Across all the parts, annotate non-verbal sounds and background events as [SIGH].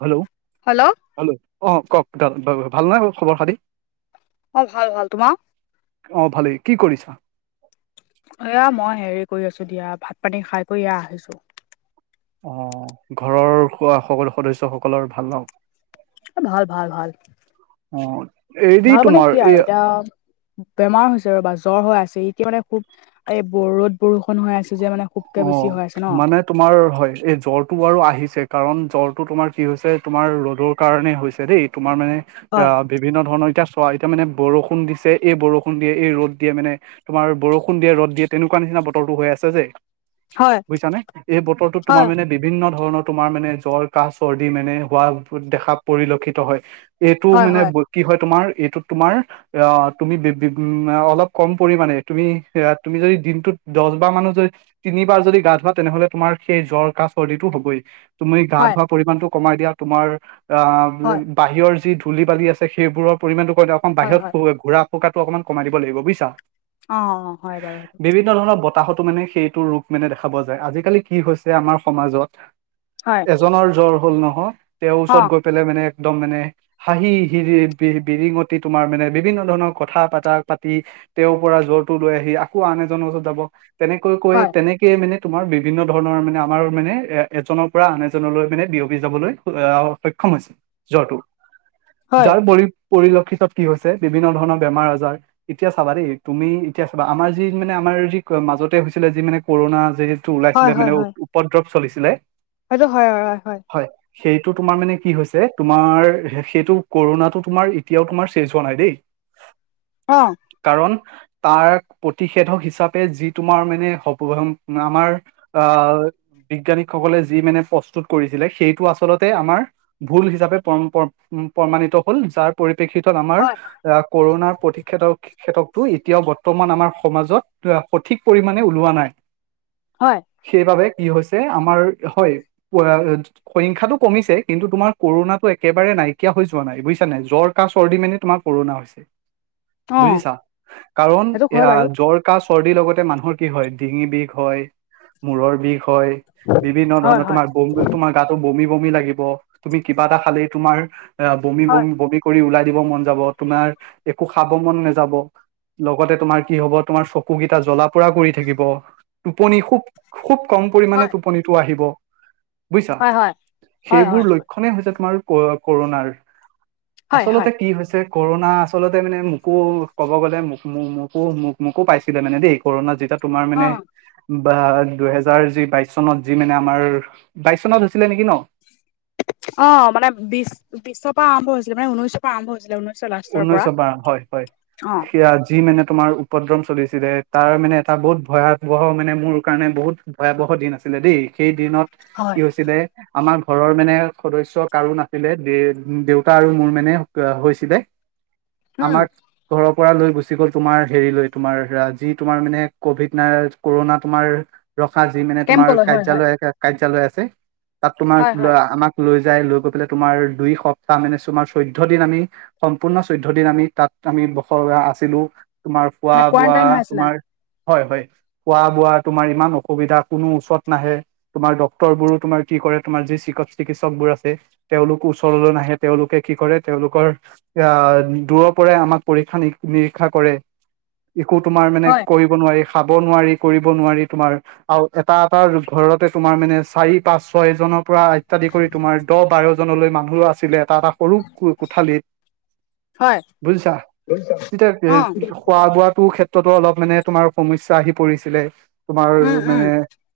Hello. Hello. Hello, অ', কওক ভাল নে খবৰ খাতি? অ', ভাল ভাল, তোমাৰ? অ', ভালেই কি কৰিছা? এয়া মই হেৰি কৰি আছো দিয়া, ভাত পানী খাই বৈ এয়া আহিছো। অ', ঘৰৰ খো সকলো সদস্য সকলৰ ভাল ন? এ, ভাল ভাল ভাল। অ এৰি ভাল মানে তোমাৰ কি আৰু এই এতিয়া বেমাৰ হৈছে ৰ'বা, জ্বৰ হৈ আছে এতিয়া মানে খুব এই ব-ৰদ বৰষুণ হৈ আছে যে মানে খুব অ', মানে তোমাৰ হয়, এই জ্বৰটো বাৰু আহিছে কাৰণ জ্বৰটো তোমাৰ কি হৈছে তোমাৰ ৰ'দৰ কাৰণে হৈছে দেই। তোমাৰ মানে, এয়া হয় বিভিন্ন ধৰণৰ এতিয়া চোৱা, এতিয়া মানে বৰষুণ দিছে এই বৰষুণ দিয়ে এই ৰ'দ দিয়ে মানে তোমাৰ বৰষুণ দিয়ে, ৰদ দিয়ে, তেনেকুৱা নিচিনা বতৰটো হৈ আছে যে হয় বুইছানে? এই বতৰটোত তোমাৰ হয় মানে বিভিন্ন ধৰণৰ তোমাৰ মানে জ্বৰ, কাহ, চৰ্দি মানে হোৱা দেখা উ পৰিলক্ষিত হয়। এইটো হয় মানে হয় ব কি হয় তোমাৰ, এইটোত তোমাৰ আহ তুমি বি বি অলপ কম পৰিমামানে, তুমি এ তুমি যদি দিনটোত দছ বাৰ মানো যদি তিনিবাৰ যদি গা ধুৱা তেনেহলে তোমাৰ সেই জ্বৰ, কাহ, চৰ্দিটো হ'বই। তুমি গা হয় ধোৱা পৰিমামানটো কমাই দিয়া, তোমাৰ আহ হয় বাহিৰৰ যি ধূলি-বালি আছে সেইবোৰৰ পৰিমামানটো কলে অকণ হয় বাহিৰত হয় ফ ঘুৰা ফুকাটো অকণমান কমাই দিব লাগিব বুইছা। অ', হয় বাৰু সেইটো। বিভিন্ন ধৰণৰ বতাহতো মানে সেইটো ৰূপ মানে দেখা পোৱা যায়। আজিকালি কি হৈছে আমাৰ সমাজত হয়। এজনৰ জ্বৰ হ'ল নহয়, তেওঁৰ অ ওচৰত গৈ পেলাই মানে একদম মানে হাঁহি, হিৰি বি-বিৰিঙতে তোমাৰ মানে বিভিন্ন ধৰণৰ কথা পতা পাতি তেওঁৰ পৰা জ্বৰটো লৈ আহি আকৌ আন এজনৰ ওচৰত যাব, তেনেকৈ তেনেকে মানে তোমাৰ বিভিন্ন ধৰণৰ মানে আমাৰ মানে এ-এজনৰ পৰা আন এজনলৈ মানে বিয়পি যাবলৈ আ সক্ষম হৈছে জ্বৰটো, হয় যাৰ পৰি পৰিলক্ষিতত কি হৈছে, বিভিন্ন ধৰণৰ বেমাৰ আজাৰ। ইতিয়া চাবা দেই, তুমি ইতিয়া চাবা আমাৰ যি মানে আমাৰ যি মাজতে হৈছিলে যি মানে কৰোণা যিহেতু হয় ওলাইছিলে, মানে উপদ্ৰৱ চলিছিলে হয়টো হয়, হয়, হয়। হয়। সেইটো তোমাৰ মানে কি হৈছে, তোমাৰ সেইটো কৰোণাটো তোমাৰ এতিয়াও তোমাৰ চেচ হোৱা নাই দেই। [UNINTELLIGIBLE] অ'। কাৰণ তাৰ প্ৰতিষেধক হিচাপে যি তোমাৰ মানে হ [UNINTELLIGIBLE] আমাৰ আ বিজ্ঞানিকসকলে যি মানে প্ৰস্তুত কৰিছিলে, সেইটো আচলতে আমাৰ ভুল হিচাপে প্ৰম-প্ৰম-প্ৰমাণিত হল, যাৰ পৰিপ্ৰেক্ষিতত আমাৰ হয় এ কৰণাৰ প্ৰতীক্ষো [UNINTELLIGIBLE] খেতকতো এতিয়াও বৰ্তমান আমাৰ সমাজত সঠিক পৰিমণে ওলোৱা নাই। হয়। সেইবাবে কি হৈছে আমাৰ হয়। [UNINTELLIGIBLE] সংখ্যাটো কমিছে কিন্তু তোমাৰ কৰোণাতটো একেবাৰে নাইকিয়া হৈ যোৱা নাই, বুজছা নাই জ্বৰ কাঁহ চৰ্দি মানে তোমাৰ কৰোণা হৈছে। অ বুজিছা, কাৰণ সেইটো হয় এয়া বাৰু জ্বৰ কাঁহ চৰ্দিৰ লগতে মানুহৰ কি হয় ডিঙি বিষ হয় মূৰৰ বিষ হয় বিভিন্ন হয় ধৰণৰ হয় তোমাৰ বম বিল তোমাৰ গাতো বমি, বমি লাগিব তুমি কিবা এটা খালেই তোমাৰ বমি, হয় বমি, বমি। কৰি ওলাই দিব মন যাব তোমাৰ একো খাব মন নাযাব। লগতে তোমাৰ কি হব তোমাৰ চকুকেইটা জ্বলা পোৰা কৰি থাকি ব টোপনি খুব খুব কম পৰিমানে হয় টোপনিটো আহিব। বুজিছা হয় হয় হয় সেইবোৰ হয় ল ক্ষণে হৈছে তোমাৰ ক কৰোণাৰ হয় হয় হয় আচলতে কি হৈছে। কৰোণা আচলতে মানে মোকো ক'ব গ'লে মোক, মোক, মোকো, মোক, মোকো পাইছিলে মানে দেই কৰোণাত যেতিয়া তোমাৰ অ মানে। বা দুহেজাৰ যি বাইশ চনত যি মানে আমাৰ বাইশ চনত হৈছিলে নেকি ন? অ মানে বিশ বিশৰ পৰা আৰম্ভ হৈছিলে মানে ঊনৈশৰ পৰা আৰম্ভ হৈছিলে ঊনৈছ। ঊনৈশ পা হয় হয় অ সেয়া যি মানে তোমাৰ। উপদ্ৰম চলিছিলে তাৰ মানে এটা বহুত ভয়াৱহ মানে মোৰ কাৰণে বহুত ভয়াৱহ দিন আছিলে দেই। সেই দিনত কি হয় হৈছিলে। আমাৰ ঘৰৰ মানে সদস্য কাৰো নাছিলে দে দেউতা আৰু মোৰ মানে হৈছিলে। উম আমাক। ঘৰৰ পৰা লৈ গুচি গ'ল তোমাৰ হেৰি লৈ তোমাৰ যি তোমাৰ মানে কভিড নাই কৰোণা তোমাৰ। ৰখা যি মানে তোমাৰ কেম্পলৈ হয় হয় কাৰ্যালয় কাৰ্যালয় আছে তাত তোমাক হয় হয় ল আমাক। লৈ যাই লৈ গৈ পেলাই তোমাৰ দুই সপ্তাহ মানে আমাৰ চৈধ্য দিন আমি- সম্পূৰ্ণ চৈধ্য দিন আমি তাত আমি বস আছিলো। তোমাৰ খোৱা মানে বোৱা কোৱাৰেণ্টাইন হৈ আছিলা তোমাৰ- হয় হয় খোৱা বোৱা তোমাৰ ইমান অসুবিধা কোনো ওচৰত নাহে- তোমাৰ ডক্তৰ বোৰো তোমাৰ কি কৰে তোমাৰ যি, চিকিৎসকবোৰ আছে- তেওঁলোক ওচৰলৈ নাহে। তেওঁলোকে কি কৰে তেওঁলোকৰ- এ দূৰৰ পৰাই আমাক পৰীক্ষা নি নিৰীক্ষা কৰে একো তোমাৰ মানে হয় কৈ। নোৱাৰি খাব নোৱাৰি কৰিব নোৱাৰি তোমাৰ। আও এটা এটা ঘৰতে তোমাৰ মানে চাৰি পাঁচ ছয় এজনক। পৰা ইত্যাদি কৰি তোমাৰ দহ বাৰজনলৈ মানুহো আছিলে এটা এটা সৰু কোঠালিত। হয় বুজিছা তেতিয়া অ খোৱা বোৱাটো ক্ষেত্ৰ তো অলপ মানে তোমাৰ সমস্যা আহি পৰিছিলে তোমাৰ উম উম মানে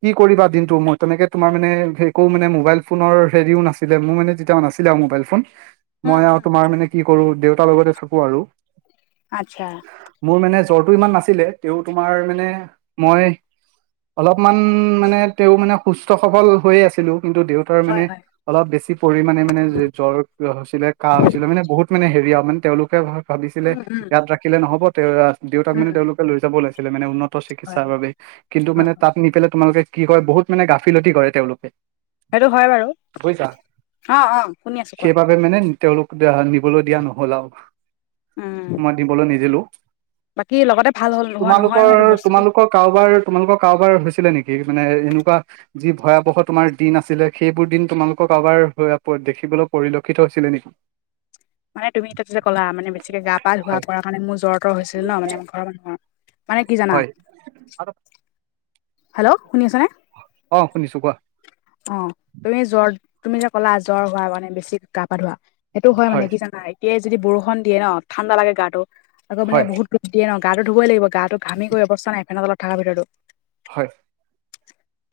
কি কৰিবা দিনটো মই। তেনেকে তোমাৰ মানে একো মানে মোবাইল ফোনৰ হেৰিও নাছিলে মোৰ মানে যেতিয়া নাছিলে আও মোবাইল ফোন। উম মই আৰু উম তোমাৰ মানে কি কৰো দেউতাৰ লগতে থাকো আৰু। আচ্ছা। মোৰ মানে জ্বৰটো ইমান নাছিলে তে তোমাৰ মানে মই- অলপমান মানে তেওঁ মানে সুস্থ সবল হৈয়ে আছিলো কিন্তু দেউ তাৰ মানে হয় হয় অলপ বেছি পৰিমানে মানে মানে জ্বৰ হৈছিলে কাঁহ হৈছিলে মানে বহুত- মানে হেৰি য়াও মানে তেওঁলোকে ভাবিছিলে উম উম ইয়াত ৰাখিলে নহ'ব তে দেউতাক মানে উম তেওঁলোক- লৈ যাব ওলাইছিলে মানে উন্নত হয় চিকিৎসাৰ বাবে কিন্তু মানে হয় হয় তাত নি পেলায় তোমালোকে- কি কয় বহুত মানে গাফিলতি কৰে তেওঁলোকে। সেইটো হয় বাৰু বুজিছা অ, অ শুনি আছো, কোৱা? সেইবাবে মানে তেওঁলোক নিবলৈ দিয়া নহ'ল আৰু- উম মই দিবলৈ নিদিলো বাকী লগতে ভাল হ'ল নোহোৱা নহয় তোমালোকৰ নহয় এইটো বস্তুটো তোমালোকক- কাৰোবাৰ তোমালোকৰ কাৰোবাৰ হৈছিলে নেকি মানে এনেকুৱা? যি ভয়াৱহ তোমাৰ দিন আছিলে। সেইবোৰ দিন তোমালোকৰ কাৰোবাৰ দেখিবলৈ পৰিলক্ষিত হৈছিলে নেকি? মানে তুমি এতিয়া যিটো কলা, মানে বেছিকে গা পা ধুৱা হয় কৰা কাৰণে মোৰ জ্বৰ তৰ হৈছিল ন মানে আমাৰ ঘৰ মানুহৰ- মানে কি জানা? আত হেল্ল' শুনি আছেনে? অ শুনিছো কোৱা? অ, তুমি জ্বৰ তুমি যে ক'লা জ্বৰ হোৱা মানে বেছি গা পা ধুৱা সেইটো হয় মানে কি জানা এতিয় যদি বৰষুন দিয়ে ন ঠাণ্ডা লাগে গাটো আকৌ মানে হয় বহুত ধূপ দিয়ে ন গা ধুই লাগিব গাটো ঘামি গৈ অৱস্থা নাই ফেনে তলত থকাৰ ভিতৰতো। হয়।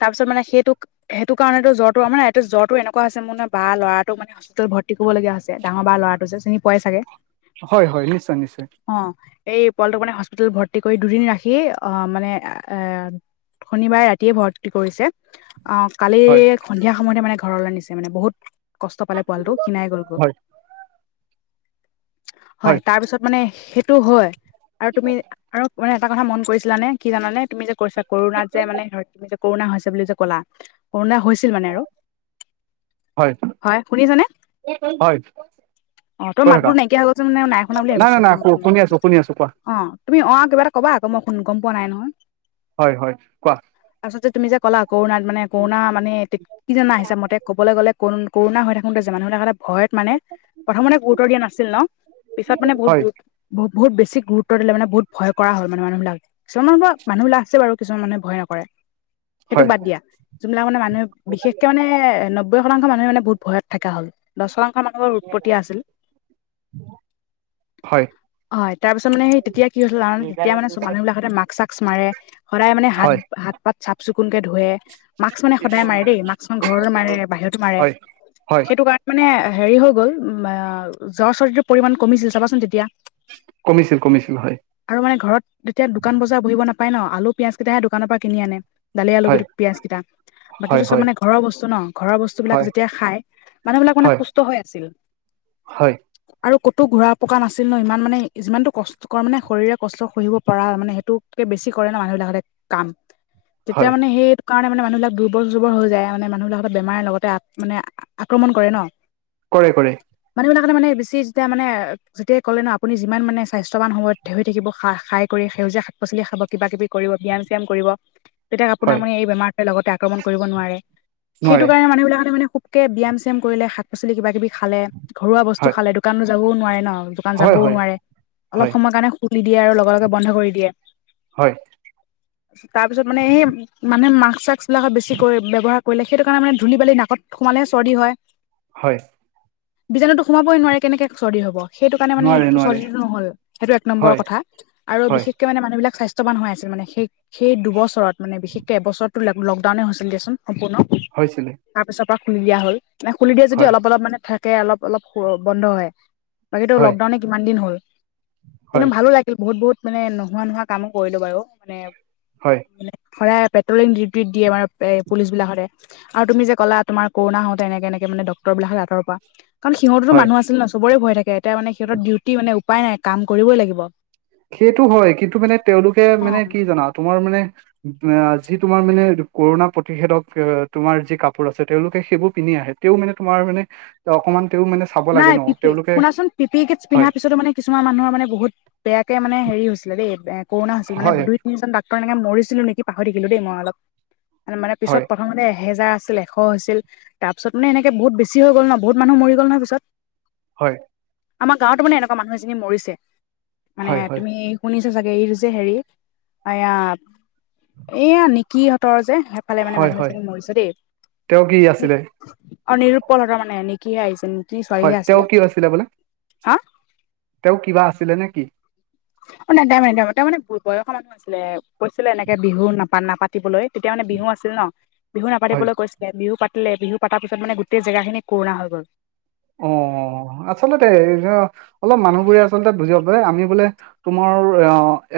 তাৰ পিছত মানে সেইটোক সেইটো কাৰনেটো জ্বৰটো আমাৰ জ্বৰটো এনেকুৱা আছে মানে বা ল'ৰাটো মানে ভৰ্তি কৰিবলীয়া আছে ডাঙৰ বা ল'ৰাটো যে চিনি পোৱাই চাগে। হয়-হয়, নিশ্চয়-নিশ্চয়। অ, এই পোৱালিটোক মানে হস্পিতোল ভৰ্তি কৰি দুদিন ৰাখি আহ মানে এ শনিবাৰে ৰাতিয়ে ভৰ্তি কৰিছে। অ, কালি হয় সন্ধিয়া সময়তে মানে ঘৰলে নিছে মানে বহুত কষ্ট পালে পোৱালটো ক্ষিনাই গ'লগৈ হয় হয়, তাৰপিছত মানে সেইটো হয় আৰু তুমি আৰু মানে এটা কথা মন কৰিছিলানে কি জানে তুমি যে কৰিছা কৰোণাত যে মানে ধৰ তুমি যে কৰোণা হৈছে বুলি যে ক'লা? কৰুণা হৈছিল মানে আৰু। হয় শুনিছানে? হয়-হয়। অ, তই মাতবোৰ নাইকিয়া হৈ গৈছে মানে নাই শুনা বুলি নাই নাই ভাবিছিলো? শুনি আছো শুনি আছো কোৱা অ, তুমি অ, আ, কিবা এটা কবা আকৌ মই গম পোৱা নাই নহয়। হয়-হয় কোৱা? তাৰপাছতে তুমি যে ক'লা কৰোণাত মানে কৰোণা মানে কি জানা হিচাবমতে ক'বলে গ'লে ক কৰোনা হৈ থাকোতে যে মানুহ ভয়ত মানে প্ৰথমতে গুৰুত্ব দিয়া নাছিল ন। পিছত মানে বহুত হয় গুৰুত্ব বহুত বেছি গুৰুত্ব দিলে মেনে বহুত ভয় কৰা হয় মানুহবিলাক। কিছুমান বাৰু মানুহ আছে বাৰু কিছুমান মানুহে ভয় নকৰে, সেইটোক হয় বাদ দিয়া। যোনবিলাক মানে মানুহে বিশেষকে মানে নব্বৈ শতাংশ মানুহে মানে বহুত ভয়ত থকা হ'ল। দহ শতংশ মানুহৰ উৎপটীয়া আছিল। হয়। হয়, তাৰ পিছত মানে সেই তেতিয়া কি হৈছিল জানা নে তেতিয়া মানে মানুহ বিলাকতে মাক-চাক মাৰে। সদায় মানে হয় হাত-হাত পাত চাফ চিকুণকে ধুৱে। মাক্স মানে সদায় মাৰে দেই মাক্স মানে ঘৰত মাৰে বাহিৰতো মাৰে হয় হয় সেইটো কাৰণে, মানে হেৰি হৈ গ'ল জ্বৰ চৰ্দি ৰ পৰিমাণ কমিছিল চাবাচোন তেতিয়া। কমিছিল-কমিছিল হয়। আৰু মানে ঘৰত তেতিয়া দোকান বজাৰ বহিব নাপায় ন' আলু পিয়াজ কেইটাহে দোকানৰ পৰা কিনি আনে। দালি আলু হয় পিয়াজ কেইটা। হয় বাকীটো চব হয় মানে ঘৰৰ বস্তু ন, ঘৰৰ বস্তুবিলাক হয় যেতিয়া খাই মানুহবিলাক মানে হয় সুস্থ হৈ আছিল। হয়। আৰু ক'তো ঘূৰা পকা নাছিল ন, ইমান মানে যিমানটো কষ্টকৰ মানে শৰীৰে কষ্ট সহিব পৰা মানে সেইটোক, বেছি কৰে ন মানুহবিলাকতে কাম, হয় তেতিয়া মানে সেইটো কাৰণে মানে মানুহবিলাক দুৰ্বল-চুৰ্বৰ হৈ যায়, মানে মানুহ বিলাকত বেমাৰ লগতে মানে আক্ৰমণ কৰে ন। কৰে-কৰে। মানুহবিলাক কাৰণে মানে বেছি যেতিয়া মানে যেতিয়া ক'লে ন' আপুনি যিমান মানে স্বাস্থ্যৱান সময়ত, হৈ থাকিব খা খাই কৰি সেউজীয়া শাক পাচলি খাব কিবা কিবি কৰিব ব্যাম শ্যাম কৰিব। তেতিয়া আপোনাক হয় মানে এই বেমাৰটোৱে লগতে আক্ৰমণ কৰিব নোৱাৰে। সেইটো নোৱাৰে কাৰণে মানুহবিলাক মানে কে ব্যাম-চ্যাম কৰিলে, শাক পাচলি কিবা কিবি খালে, ঘৰুৱা বস্তু হয় খালে, দোকানো যাবও নোৱাৰে ন। দোকান হয় যাবও হয় নোৱাৰে, অলপ হয় সময় কাৰণে খুলি দিয়ে আৰু লগে লগে বন্ধ কৰি দিয়ে। হয় তাৰ পিছত মানে সেই মানে মাক্স চাক্স বিলাকত বেছি কৰি ব্যৱহাৰ, কৰিলে, সেইটো কাৰণে মানে ধূলি বালি নাকত সোমালে হে চৰ্দি হয়। হয়। বীজাণুটো সোমাবই নোৱাৰে কেনেকৈ চৰ্দি হ'ব। সেইটো কাৰণে মানে নোৱাৰে এইটো নোৱাৰে চৰ্দিটো নহল, সেইটো এক নম্বৰ হয় কথা আৰু হয় বিশেষ মানে মানুহবিলাক স্বাস্থ্যৱান হৈ আছিল মানে, সেই সেই দুবছৰত মানে বিশেষকে এবছৰত। লকডাউনেই হৈছিল দিয়াচোন সম্পূৰ্ণ। হয় চাগে। তাৰপিছৰ পৰা খুলি দিয়া হল, মানে খুলি দিয়া যদি অলপ অলপ মানে থাকে অলপ অলপ বন্ধ হয়। বাকীটো হয় লকডাউনে কিমান দিন হ'ল, হয় কিন্তু ভালো লাগে বহুত বহুত মানে নোহোৱা নোহোৱা কামো কৰিলো বাৰু, মানে হয়। মানে সদায় পেট্ৰলিং ডিউটি দিয়ে আমাৰ পুলিচ বিলাক সদায়। আৰু তুমি যে ক'লা তোমাৰ কৰোণা হওঁতে এনেকে এনেকে মানে ডক্তৰ বিলাক আতৰ পৰা, কাৰণ সিহঁতেতো হয় মানুহ আছিলে ন, চবৰে ভয় থাকে, এতিয়া মানে সিহঁতৰ ডিউটি মানে উপায় নাই কাম কৰিবই লাগিব। সেইটো হয়। কিন্তু মানে তেওঁলোকে মানে কি জানা তোমাৰ মানে যি তোমাৰ মানে কৰোণা প্ৰতিষেধক তোমাৰ যি কাপোৰ আছে, তেওঁওলোকে সেইবোৰ পিন্ধি আহে। তেওঁ মানে তোমাৰ মানে অকণমান তেওঁ মানে চাব লাগে নাই ন পিপি তেওঁলোকে শুনাচোন, পি পি কিটছ হয় পিন্ধাৰ পিছতো মানে কিছুমান মানুহৰ মানে বহুত বেয়াকে মানে হেৰি হৈছিলে দেই, কৰোণা হৈছিল, মানে হয় দুই তিনিজন ডাক্তৰ এনেকে মৰিছিলো নেকি পাহৰি থাকিলো দেই মই অলপ। মানে পিছত হয় প্ৰথমতে এহেজাৰ আছিলে, ছিল তাৰ পিছত মানে এনেকে বহুত বেছি হৈ গ'ল ন, বহুত মানুহ মৰি গ'ল নহয় পিছত। হয়। আমাৰ গাঁওতো মানে এনেকুৱা মানুহ এজনী মৰিছে, মানে হয় হয় তুমি শুনিছে চাগে এই যে হেৰি এইয়া এইয়া নিকিহ তৰ যে সেইফালে মানে হয় মানুহ হয় এজনী মৰিছে তেওঁ কি দেই, আছিলে অ নিৰুতপলহঁতৰ মানে নিকিহে আহিছে নিকি হয় ছোৱালীহে তেওঁ আছিলে, কি বোলে হা! তেওঁ কিবা আছিলে নেকি? [UNINTELLIGIBLE] ছিলে কৈছিলে এনেকে বিহু নাপা নাপাতিবলৈ, তেতিয়া মানে বিহু আছিল ন। বিহু হয় নাপাতিবলৈ কৈছিলে, বিহু পাতিলে বিহু পাতাৰ পিছত মানে গোটেই জেগাখিনি কৰুণা হৈ গ'ল। অ, আচলতে অলপ মানুহবোৰে আচলতে বুজিব পাৰে আমি বোলে, তোমাৰ অ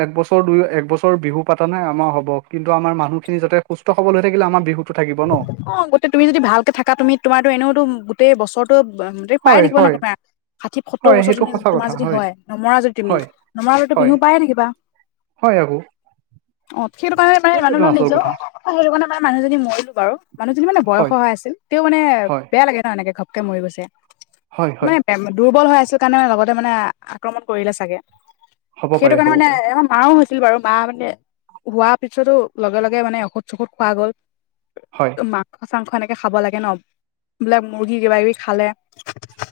একবছৰ দুই এক বছৰ বিহু পাতা নাই আমাৰ হ'ব, কিন্তু আমাৰ মানুহখিনি যাতে সুস্থ সবল হৈ থাকিলে আমাৰ বিহুটো থাকিব ন। অ গোটেই তুমিযদি ভালকে থাক তুমি তোমাৰো এনেওতো গোটেই বছৰটো মম পাই হয়, থাকিবা ন হয়, তুমাৰ ষাঠি -সত্তৰ হয়, বছৰ সেইটো তুমি সঁচা তোমাৰ কথা যদি হয় নমৰা যদি তুমি, হয়, নমৰালেতো হয়, বিহু পায়ে থাকিবা। হয় আকৌ। অ সেইটো কাৰণে মানেই মানুহ সেইটোৱেতো অলপ আচল নিজেও কথা সেইটো কাৰণে মান মানুহ যদি মৰিলো বাৰু মানুহজনী মানে বয়স হয় আছিল তেওঁ মানে হয়, বেয়া লাগে ন এনেকে ঘপকে মৰি গৈছে। হয়, হয়, মানে দুৰ্বল হৈ আছিল কাৰণে লগতে মানে আক্ৰমণ কৰিলে চাগে। হ'ব সেইটো পাৰে কাৰণে হ'ব মানে পাৰে এ কাহ ও হৈছিল বাৰু মা মানে হোৱাৰ পিছতো লগে লগে মানে ঔষধ -চৌষধ খোৱা গ'ল। হয়, মাংস -চাংস এনেকে খাব লাগে ন বিলাক মুৰ্গী কিবা কিবি খালে,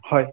হয়।